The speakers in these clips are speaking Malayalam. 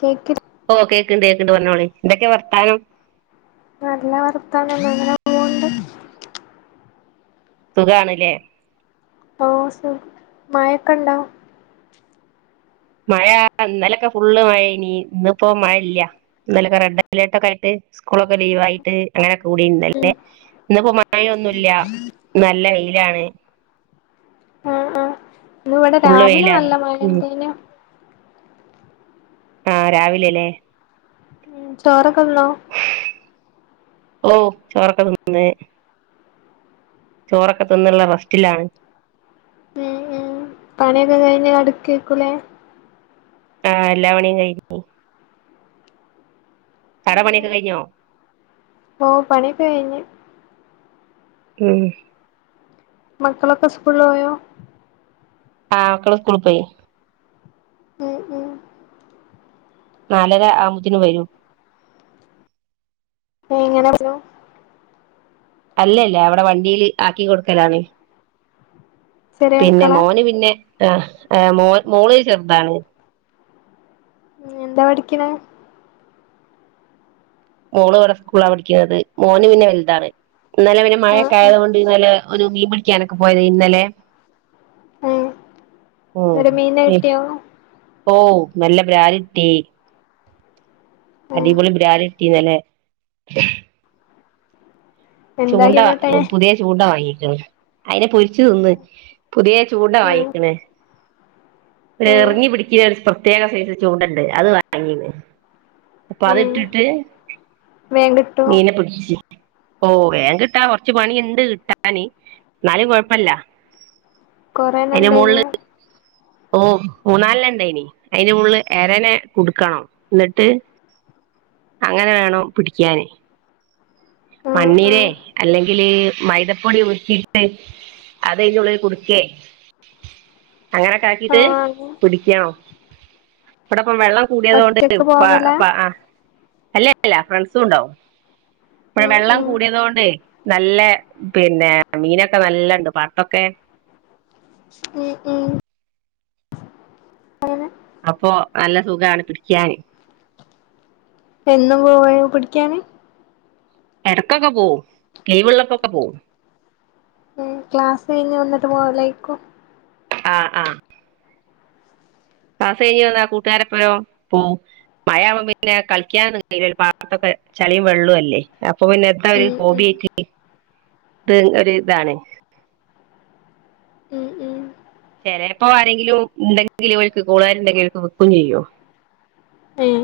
കേക്കിൽ ഓഹ് കേക്ക്ണ്ട് കേക്ക്ണ്ട് പറഞ്ഞോളി എന്തൊക്കെ വർത്താനം നല്ല വർത്താനം അങ്ങനെ പോക്ണ്ട് സുഖാണില്ലേ ഓഹ് സുഖം മഴക്കെ ഉണ്ടൊ മഴ ഇന്നലൊക്കെ ഫുള്ള് മഴയിനി ഇന്നിപ്പോ മഴ ഇല്ല ഇന്നലെക്കെ റെഡ്അലർട്ടൊക്കെ ആയിട്ട് സ്കൂളൊക്കെ ലീവായി [unintelligible] അങ്ങനെ കൂടിന്നല്ലേ ഉം ഇന്നിപ്പോ മഴയൊന്നുമില്ല നല്ല വെയിലാണ് ആഹ് ആഹ് ഇന്ന് ഇവിടെ ഫുള്ള് രാവിലെ വെയിലാണ് നല്ല ഉം മഴണ്ടേനു ആഹ് രാവിലെല്ലേ ഉം ചോറൊക്കതിന്നോ ഓഹ് ചോറക്കതിന്നെ ചോറൊക്കെ തിന്നുള്ള റസ്റ്റിലാണ് ഉം ഉം പണിയൊക്കെ കഴിഞ്ഞ അടുക്കിവെക്കുലേ ആഹ് എല്ലാപണിയും കഴിഞ്ഞ് [unintelligible] പണിയൊക്കെ കഴിഞ്ഞോ ഓഹ് പണികഴിഞ്ഞ് ഉം മക്കളൊക്കെ സ്കൂളില് പോയോ ആഹ് മക്കള് സ്കൂളി പോയി ഉം ഉം നാലര ആകുമ്പത്തിന് വരും ഏഹ് എങ്ങനെ വരോ അല്ലല്ല അവിടെ വണ്ടിൽ ആക്കി കൊടുക്കലാണ് ചെറിയ പിന്നെ മക്കളാ മോന് പിന്നെ ആഹ ആഹ് മോള് ചെറുതാണ് ഉ എന്താ പഠിക്കണ മോള് ഇവിടെ സ്കൂളാണ് പഠിക്കുന്നത് മോന് പിന്നെ വലുതാണ് ഇന്നലെ പിന്നെ ആഹ് മഴയൊക്കെ ആഹ് ആയത് കൊണ്ട് ഇന്നല്ല ഒരു മീ പിടിക്കാനൊക്കെ പോയത് ഇന്നലെ ഏഹ് എന്നിട്ട് മീനിനെ കിട്ടിയോ ഓ നല്ല ബ്രൽ കിട്ടി ഏഹ് അടിപൊളി ബ്രാൽ കിട്ടീ ഇന്നലെ ചൂണ്ട എന്താക്കി എന്നിട്ട് പുതിയ ചൂട വാങ്ങിക്കണ് അയിനെ പൊരിച്ച് തിന്ന് പുതിയ ചൂട ഏഹ് വാങ്ങിക്കണ് ഏഹ് എറിങ്ങി പിടിക്ക പ്രത്യേക സൈസൽ ചൂണ്ടണ്ട് അത് വാങ്ങീന്ന് അപ്പൊ അത് ഏഹ് ഇട്ടിട്ട് വേഗം കിട്ടോ മീനെ പിടിച്ച് ഓ ഏൻ കിട്ടാ കൊറച്ച് പണിയുണ്ട് കിട്ടാാന് എന്നാലും കൊഴപ്പില്ല കുറേണം ഉണ്ടേനും ഓ മുനാലെണ്ണം ഉണ്ടേനി അയിന് ഉള്ളില് എരനെ കൊടുക്കണം എന്നിട്ട് അങ്ങനെ വേണോ പിടിക്കാന് ആഹ് മണ്ണീര ആഹ് അല്ലെങ്കിൽ മൈദപ്പൊടി ട്ട് അത് അയിന്റെ ഉള്ളിൽ കുടുക്കേ അങ്ങനെക്കെ ഇത് ആഹ് പിടിക്കോ അവിടപ്പം വെള്ളം കൂടിയതൊണ്ട് ഒറ്റക്ക് പ പോവലാ പ ആഹ അല്ലല്ല ഫ്രണ്ട്സും ഉണ്ടാവും ഇപ്പ ഉം വെള്ളം ഉം കൂടിയതൊണ്ട് നല്ല പിന്നെ മീനൊക്കെ നല്ലണ്ട് പാട്ടൊക്കെ ഉം ഉം അങ്ങനെ അപ്പൊ നല്ല സുഖാണ് പിടിക്കാന് എന്നും പോയ പിടിക്കാന് ഇടക്കൊക്കെ പോവും കൈവെള്ളപ്പൊക്കെ പോകവും ക്ലാസ് കഴിഞ്ഞ് വന്നിട്ട് പോ ലൈക്കോ ആഹ ആഹ ക്ലാസ്സ്‌ കഴിഞ്ഞഞ് വന്നാ കൂട്ടുകാര പോരോ പോവും മഴ ആകം പിന്നെ കളിക്കാ കയില്ല പാത്തൊക്കെ ചെളിയും വെള്ളവും അല്ലേ അപ്പൊ പിന്നെ എ ഒരു ഉം ഹോബി ഉം ആയിട്ട് ഇത് ഒരു ഇതാണ് മ് മ്മ് ചിലപ്പോ ആരെങ്കിലും ഉണ്ടെങ്കിലുംക്ക് കൂളുകാരുണ്ടെങ്കില ഒക്ക് വിക്കും ചെയ്യോ ഉം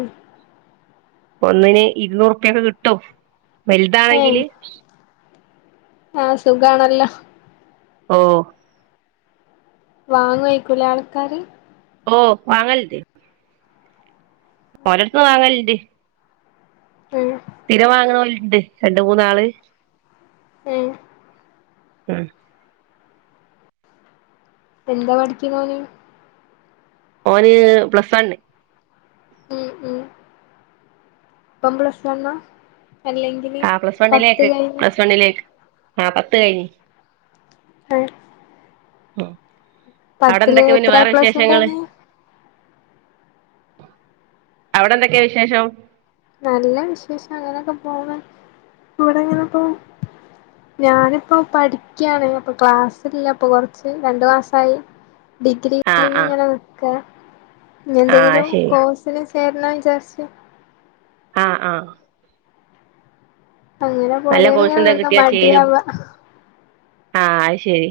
ഒന്നിന് ഇരുന്നൂറുപ്യൊക്കെ കിട്ടും വലുതാണെങ്കില് ആഹ സുഖമാണല്ലോ ഓ വാങ്ങുവായിരിക്കൂലെ ആൾക്കാര് ഓഹ വാങ്ങലുണ്ട് ഓരിടത്തന്ന് വാങ്ങലുണ്ട് മ് സ്ഥിരം വാങ്ങണവർ ഉണ്ട് രണ്ട മൂന്നാള് മ് [inaudible] എന്താ പഠിക്കുന്നോന് ഓന് പ്ലസ് വണ് ഉം ഉം ബമ്പളഷ്ന്ന്റഞ്ഞ അല്ലെങ്കി ആഹ് പ്ലസ് വണ്ണിലേക്ക് പ്ലസ് വണ്ണിലേക്ക് ആഹ് പത്ത് കഴിഞ്ഞ് ഏഹ് ഉം പത്തില് അവിടെന്തൊക്കെ പിന്നെ എത്ര വേറെ എ പ്ലസ് വിശേഷങ്ങള്? ഇണ്ടായിന് അവിടെ എന്തൊക്കെ വിശേഷം? നല്ല വിശേഷം അങ്ങനെയൊക്കെ പോണ് ഇവിടങ്ങിനെപ്പൊ ഞാനിപ്പോ പഠിക്കാണ് അപ്പൊ ക്ലാസില്ലപ്പൊ കൊറച്ച് രണ്ടു മാസായി ഡിഗ്രി ആഹ് ആഹ് കഴിഞ്ഞിങ്ങനെ നിക്ക ഇനി ആഹ് എന്തെങ്കിലും ശരി കോഴ്സ് സ് ചേരണം വിചാരിച്ച് ആഹ് ആഹ് അങ്ങനെ നല്ല കോഴ്സ് പൊരേലിങ്ങനെ എന്താ നിന്ന് മടിയാവാ ആഹ അത് ശെരി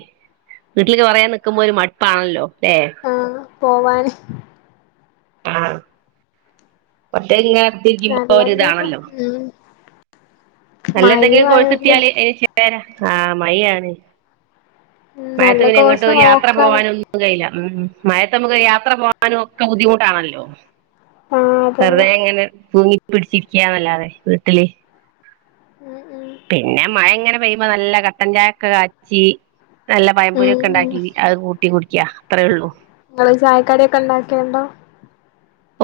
വീട്ടിലിങ്ങനെ കൊറേ നിക്കുമ്പോ ഒരു മടുപ്പാണല്ലോല്ലേ? ആഹ് പോവാന് ആഹ് ഒറ്റക്ക് ഇങ്ങനെ കുത്തിരിക്കുമ്പോ നല്ല എന്തേക്കും ഒരിതാണല്ലോ? ഉം നല്ല മഴയും എന്തെങ്കിലും ആയോണ്ട് കോഴസിട്ടിയാല് അതില് ചേരാ ആഹ് മയ ആണ്. ഉം മയത്ത് നല്ല പിന്നെ എങ്ങോട്ടും കോഴ്സ് ഒരു യാത്ര നോക്കാണ് പോകാനും പൊകാനും കയ്യൂല ഉം ഉം മയത്ത് നമ്മുക്ക് യാത്ര പോകാനും ഒക്കെ ബുദ്ധിമുട്ടാണല്ലോ? ആഹ് വെറുതെ അതന്നെ ഇങ്ങനെ തൂങ്ങി പിടിച്ചിരികാന്നല്ലാതെ വീട്ടില് ഉം ഉം പിന്നെ മഴ ഇങ്ങനെ പെയ്യുമ്പോ നല്ല കട്ടൻചായൊക്കെ കാച്ചി നല്ല പയംപൊരി ഉം ഒക്കെ ഉം ഉണ്ടാക്കി അത് കൂട്ടി കുടിക്ക അത്രേ ഉള്ളൂ. നിങ്ങള് ചായക്കടിയൊക്കെ ഇണ്ടാക്കൽണ്ടോ?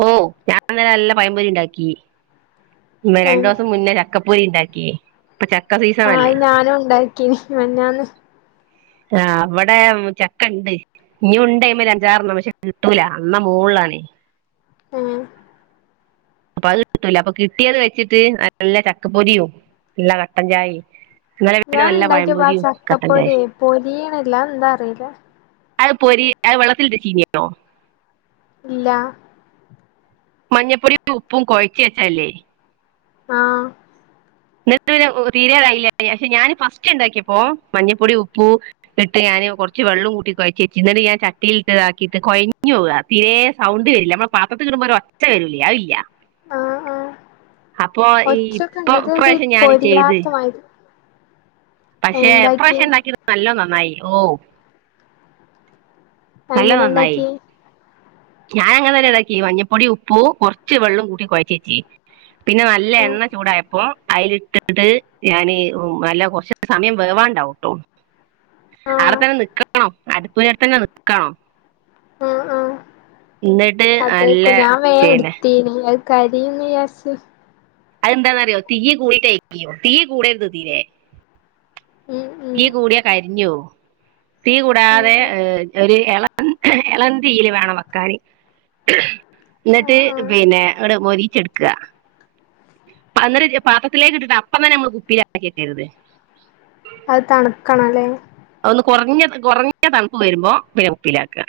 ഓ ഞാൻ ഇന്നെല നല്ല പയംപൊരി ഇണ്ടാക്കി. ന്ന്‌ രണ്ടു ഏഹ് ദിവസം മുന്നേ ചക്കപ്പൊരി ഇണ്ടാക്കി ഇപ്പൊ ചക്ക സി ആഹ് അത് ഞാനും ഉണ്ടാക്കീനി മിനിഞ്ഞാന്ന്. ആഹ് ഇവിടെ ഉം ചക്കണ്ട് ഇഞ്ഞുണ്ടയ്മെ അഞ്ചാറെണ്ണം പക്ഷെ കിട്ടൂല നന്ന മോളിലാണെയ് ഉം അപ്പൊ അത് കിട്ടുല അപ്പൊ കിട്ടിയത് വെച്ചിട്ട് നല്ല ചക്കപ്പൊരിയും പിന്നെ കട്ടൻ ചായിം ഞാൻ ഉണ്ടാക്കിയപ്പോ ആ ചക്ക കട്ടൻ ചായയും പൊരിയെയ് പൊരീയിണില്ല അത് എന്താ അറില്ല അത് പോരി അത് വെള്ളത്തിലിട്ട ചീനിട്ടൊ ഇല്ല മഞ്ഞപ്പൊടിയും ഉപ്പും കൊയച് വെച്ചല്ലേ? ആഹ് നിട്ട് തീരറായില്ല പക്ഷെ ഞാൻ ഫസ്റ്റ് ഉണ്ടാക്കിയപ്പോ മഞ്ഞൾപ്പൊടി ഉപ്പൂ ഇട്ട് ഞാന് കുറച്ച് വെള്ളം കൂട്ടി കൊഴച് വെചു ന്നിട്ട് ഞാൻ ചട്ടിയിലിട്ട് ഇതാക്കിയിട്ട് കൊഴഞ്ഞു പോവാ തീരെ സൗണ്ട് വരില്ല നമ്മൾ പാത്രത്തി കിടുമ്പോ ഒരു ഒച്ച വരൂലേ അത് ഇല്ല ആഹ് ആഹ് അപ്പൊ ഒച്ചൊക്കെ ഈപ്പൊ ഉണ്ട് ഇത് ഒരു ഇപ്രാവശ്യം ഞാൻ ചെയ്ത് പൊരിയാത്ത മാതിരി പക്ഷെ എന്താക്കി ഇപ്രാവശ്യം ഉണ്ടാക്കിയത് നല്ലോ നന്നായി ഓഹ് നല്ല എങ്ങനെ നന്നായി ഇണ്ടാക്കിയെ? ഞാൻ അങ്ങനെന്നെ ഇണ്ടാക്കി മഞ്ഞപ്പൊടി ഉപ്പും കുറച്ച് വെള്ളവും കൂട്ടി കൊഴച്ച് വെച്ചിന് പിന്നെ നല്ല ആഹ് എണ്ണ ചൂടായപ്പോ അയിലിട്ട് ട്ടിട്ട് ഞാൻ നല്ല കുറച് സമയം വേവാണ്ടാവുട്ടോ? അവിടെ ആഹ് തന്നെ നിക്കണം അടുപ്പു ങ്ങതന്നെ നിക്കണം ആഹ് ആഹ് എന്നിട്ട് നല്ല അതേകും ഞാൻ വേഗ പിന്നെ എടുത്തീനു കരീന്ന് വിചാരിച്ച് അതെന്താന്നറിയോ തീ കൂടിയ [unintelligible] തീ കൂടെരുത് തീരെ ഉം ഉം തീ കൂടിയാ കരിഞ്ഞ് പോവും തീ ഉം കൂടാതെ ഉം ഏ ഒരു എള എളം തീയില് വേണം വെക്കാന്. എന്നിട്ട് ആഹ് ആഹ് പിന്നെ ഇങ്ങട് മൊരിച്ചെടുക്ക അന്ന രം പാത്രത്തിലേക്ക് ഇട്ടിട്ട് അപ്പം തന്നെ നമ്മള് കുപ്പിയിലാക്കി വെകരുത് അത് തണുക്കണംല്ലേ അതൊന്ന് കൊറഞ്ഞ കൊറഞ്ഞ തണുപ്പ് വരുമ്പോ പിന്നെ കുപ്പിലാക്ക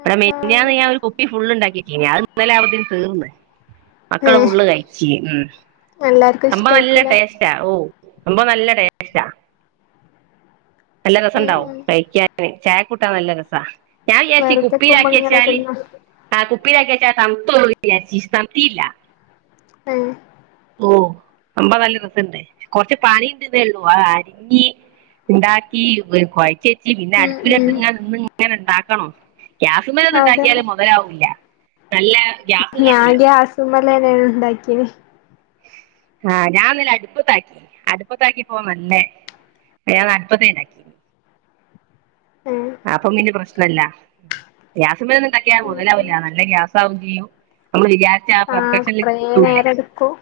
ഇവടെ ആഹ് മിനിഞ്ഞാന്ന് ആഹ് ഞാനൊരു കുപ്പി ഫുള്ള് ണ്ടാക്കിട്ടീനി അത് ഇന്നലെ ആവുംമ്പതേനു തീർന്ന് മക്കള് ഏഹ് ഫുള്ള് കഴിച്ചി ഉം എല്ലാർക്കും സംഭവം നല്ല ഇഷ്ടായിക്കൂലേ ടേസ് റ്റാ ഓ സംഭവം നല്ല ടേസ്റ്റാ നല്ല ഉം രെസംണ്ടാവും ഉം കയിക്കാന് ചായക്കൂട്ടാൻ നല്ല രെസാ ഞാം വിചാരിച്ചി വെറുതെ കുപ്പീലാക്കി കുമ്പളങ്ങ വെച്ചാല് തിന്ന ആ കുപ്പീലാക്കി വെച്ചാ തണുതോവും വിചാരിച്ചി തണ്ത്തീല്ല ഏഹ് ഓ സമ്പവം നല്ല രെസണ്ട് കൊറച്ച് പണിണ്ട്ന്നേ ഉള്ളൂ ആ അരിഞ്ഞി ഉണ്ടാക്കി വ് കൊയ്ച്ചേ ച്ചി പിന്നെ ഉം ഉം അട്പ്പിലെടുത്ത്ങ്ങനെ നിന്ന് ങ്ങനെ ണ്ടാക്കണം ഗ്യാസ്മ്മേലൊന്നും അതന്നെ ഉണ്ടാക്ക്യാല് മൊ തലാവൂല നല്ല ഗ്യാസ് ഞാൻ കാണുല്ലോ ഗ്യാസ്മ്മെലെന്നേനു ഉണ്ടാക്ക്യേനേ ആഹ് ഞാൻ ഇന്നലെ അടുപ്പത്താക്കി അടുപ്പത്താക്കി പ്പൊ നല്ലേ വേന്ന് അടുപ്പത്തെണ്ടാക്കി ആഹ് അപ്പൊ പിന്നെ പ്രശ്നല്ലാ ഗ്യാസ്മ്മലൊന്നും ണ്ടാക്ക്യ ഉം ഉം മൊതലാവൂല നല്ല ഗ്യാസാവും ചെയ്യും നമ്മള് വിജാ രിചാ ആ ആഹ് പെർഫക്ഷൻല് കൊറേ കിട്ടൂല്ല നേരം എടുക്കും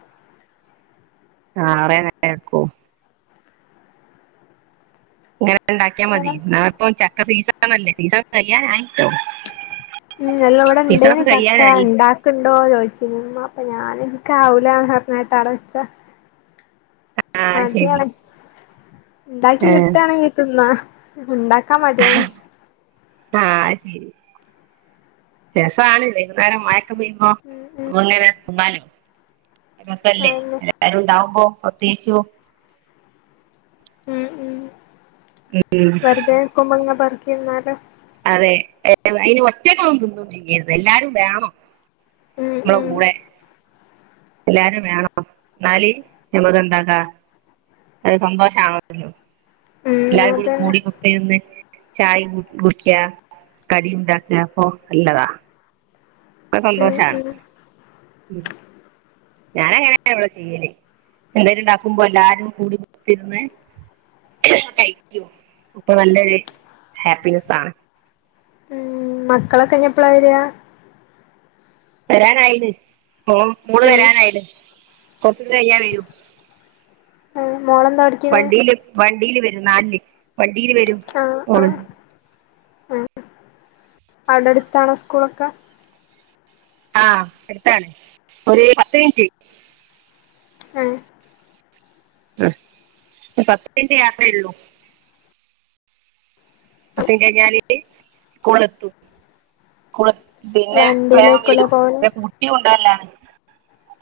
ആ ഉം കുറേ ഉം നേരം എടുക്കും ങ്ങനെണ്ടാക്ക്യാ മതി അങ്ങനെ ന്നാപ്പൊ ചക്ക സീസണല്ലേ സീസൺ കയ്യാനായിട്ടോ ഉം അല്ല വടേണ്ടേനി ചക്ക ണ്ടാക്ക ക്കുണ്ടോ ചോയ്ച്ചീനി ഉമ്മാ അപ്പൊ ഞാന് ഇൻക്കാവൂലാന്ന് പറഞ്ഞട്ട് അടെ വെച്ചാ ആഹ് ശെരി ഉണ്ടാക്കി കിട്ടാണെങ്കി തിന്നാ ഉണ്ടാക്കാൻ മടിയാണ് ആഹ് ശെരി രസാണ് വൈകുന്നേരം മഴ ക്കെ പെയ്യുമ്പോ ഉം ഉം അപ്പോങ്ങനെ തിന്നാല് രസല്ലേ അതന്നെ എാല്ലാരുംണ്ടാവുമ്പോ തേച്ചോ ഉം ഉം വെറുതെക്കുംമ്പൊ ങ്ങെനെ പെറുക്കി തിന്നാലൊ അതെ അയ്ന് ഒറ്റക്കാവുംബോ ഒന്നും ചെയ്യരുത് എല്ലാരും വേണം ഉം നമ്മളെ ഉം കൂടെ എല്ലാരും വേണം എന്നാലി ഞമ്മക്ക് എന്താക്കാ അത് സന്തോഷാണല്ലോ ഉം എല്ലാരും അതന്നെ കൂടിഅങ്ങ് ഇര്ന്ന് ചായിം കുടിക്കാ കടിണ്ടാക്കാ അപ്പൊ നല്ലതാ അത് ഉം സന്തോഷാണ് ഉം ഉം ഞാനങ്ങനെ ഇവടെ ചെയ്യല് എന്തേലുംണ്ടാക്കുമ്പോ എല്ലാരും കൂടി കുത്തിര്ന്ന് കയ്ക്കും അപ്പൊ നല്ലൊരു ഹാപ്പിനെസാണ് ഉം മക്കളൊക്കെ ഞ്ഞി എപ്പളാ വരാ വെരാനായീണ് മോം മോള് ഏഹ് വെരാനായീണ് കൊറച്ച് കൈഞ്ഞാ വെരും ഏഹ് മോളെന്താ പഠിക്കണേ വണ്ടീല് വണ്ടീല് വെരും നാല്ല് വണ്ടീല് വെരും. ഉം ഉം ഉം അവടെടുത്താണോ സ്കൂളൊക്കെ? ആഹ് അടിത്താണ് ഒരു പത്ത് മിൻറ്റ്. ആഹ്. ഉം ഒര് പത്തിൻറ്റ് യാത്രേ ഒള്ളൂ. പത്തിൻറ്റൈയ്ഞ്ഞാല്- കൂളെത്തി കൂളെ പിന്നെ വേഗം വണ്ടിയിലേക്കുല്ലേ വെരും [unintelligible] പോവല് [unintelligible] ട്ടിയും കൊണ്ടുന്ന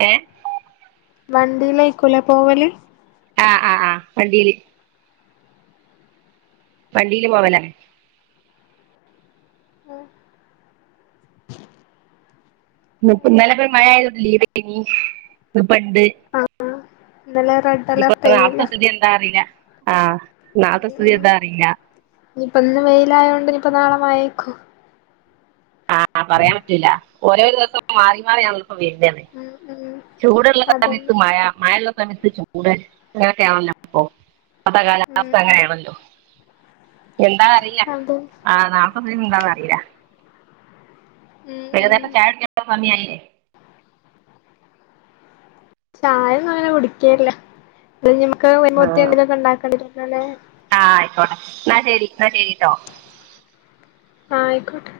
ഏഹ്. വണ്ടീലേക്കൂലെ പോവല്? ആഹ് ആഹ് ആഹ് വണ്ടീല്. വണ്ടീല് പോവലെ- ന്ന്പ്പം ന്നെലെപ്പോ മഴ ആതൊണ്ട് ലീവേനിഎട്ത്തിനി ഇപ്പെണ്ട്. ആഹ് ഇന്നലെ റെഡ് ഇപ്പൊ അലർട്ടേനല്ലോ നാളത്തെസ്ഥിതി എന്താ അറീല ആഹ് നാളത്തെസ്ഥിതി എന്താ അറീലാ. ഇനിയിപ്പം ഇന്ന് വെയിലായോണ്ട് ഇനിപ്പോ നാളെ മയേക്കോ? ആഹ് ആഹ് പറയാൻ പറ്റൂല്ല ഒരേ ദിവസം മാറി മാറിയണിപ്പം വരുന്നത്. ഉം ഉം ചൂടുള്ള സമയത്തു അതന്നെ മഴ മഴയുള്ള സമയത്ത് ചൂട്. കൂടെ അങ്ങനൊക്കെ ആണല്ലോ പ്പൊ ഇപ്പഴത്തെ ഉം കാലാവസ്ഥ അങ്ങനെ ഉം ആണല്ലോ. എന്താന്നു അറിയില്ല അതെ ആഹ് നാളത്തെ സ്ഥിതി എന്താന്ന് അറിയില്ല. ഉം ഉം പിന്നെഎഴ്ന്നേറ്റ് ചായ കുടിച്ചപ്പം സമയായില്ലേ. ചായൊന്നും അങ്ങനെ കുടിക്കേല്ല അത് ഞമക് [unintelligible] ആ മീനൊക്കെ ഉണ്ടാക്കണ്ടെ [unintelligible] ആഹ് ആയിക്കോട്ടെ എന്നാ ശരി എന്നാ ശരി കേട്ടോ. ആഹ് ആയിക്കോട്ടെ.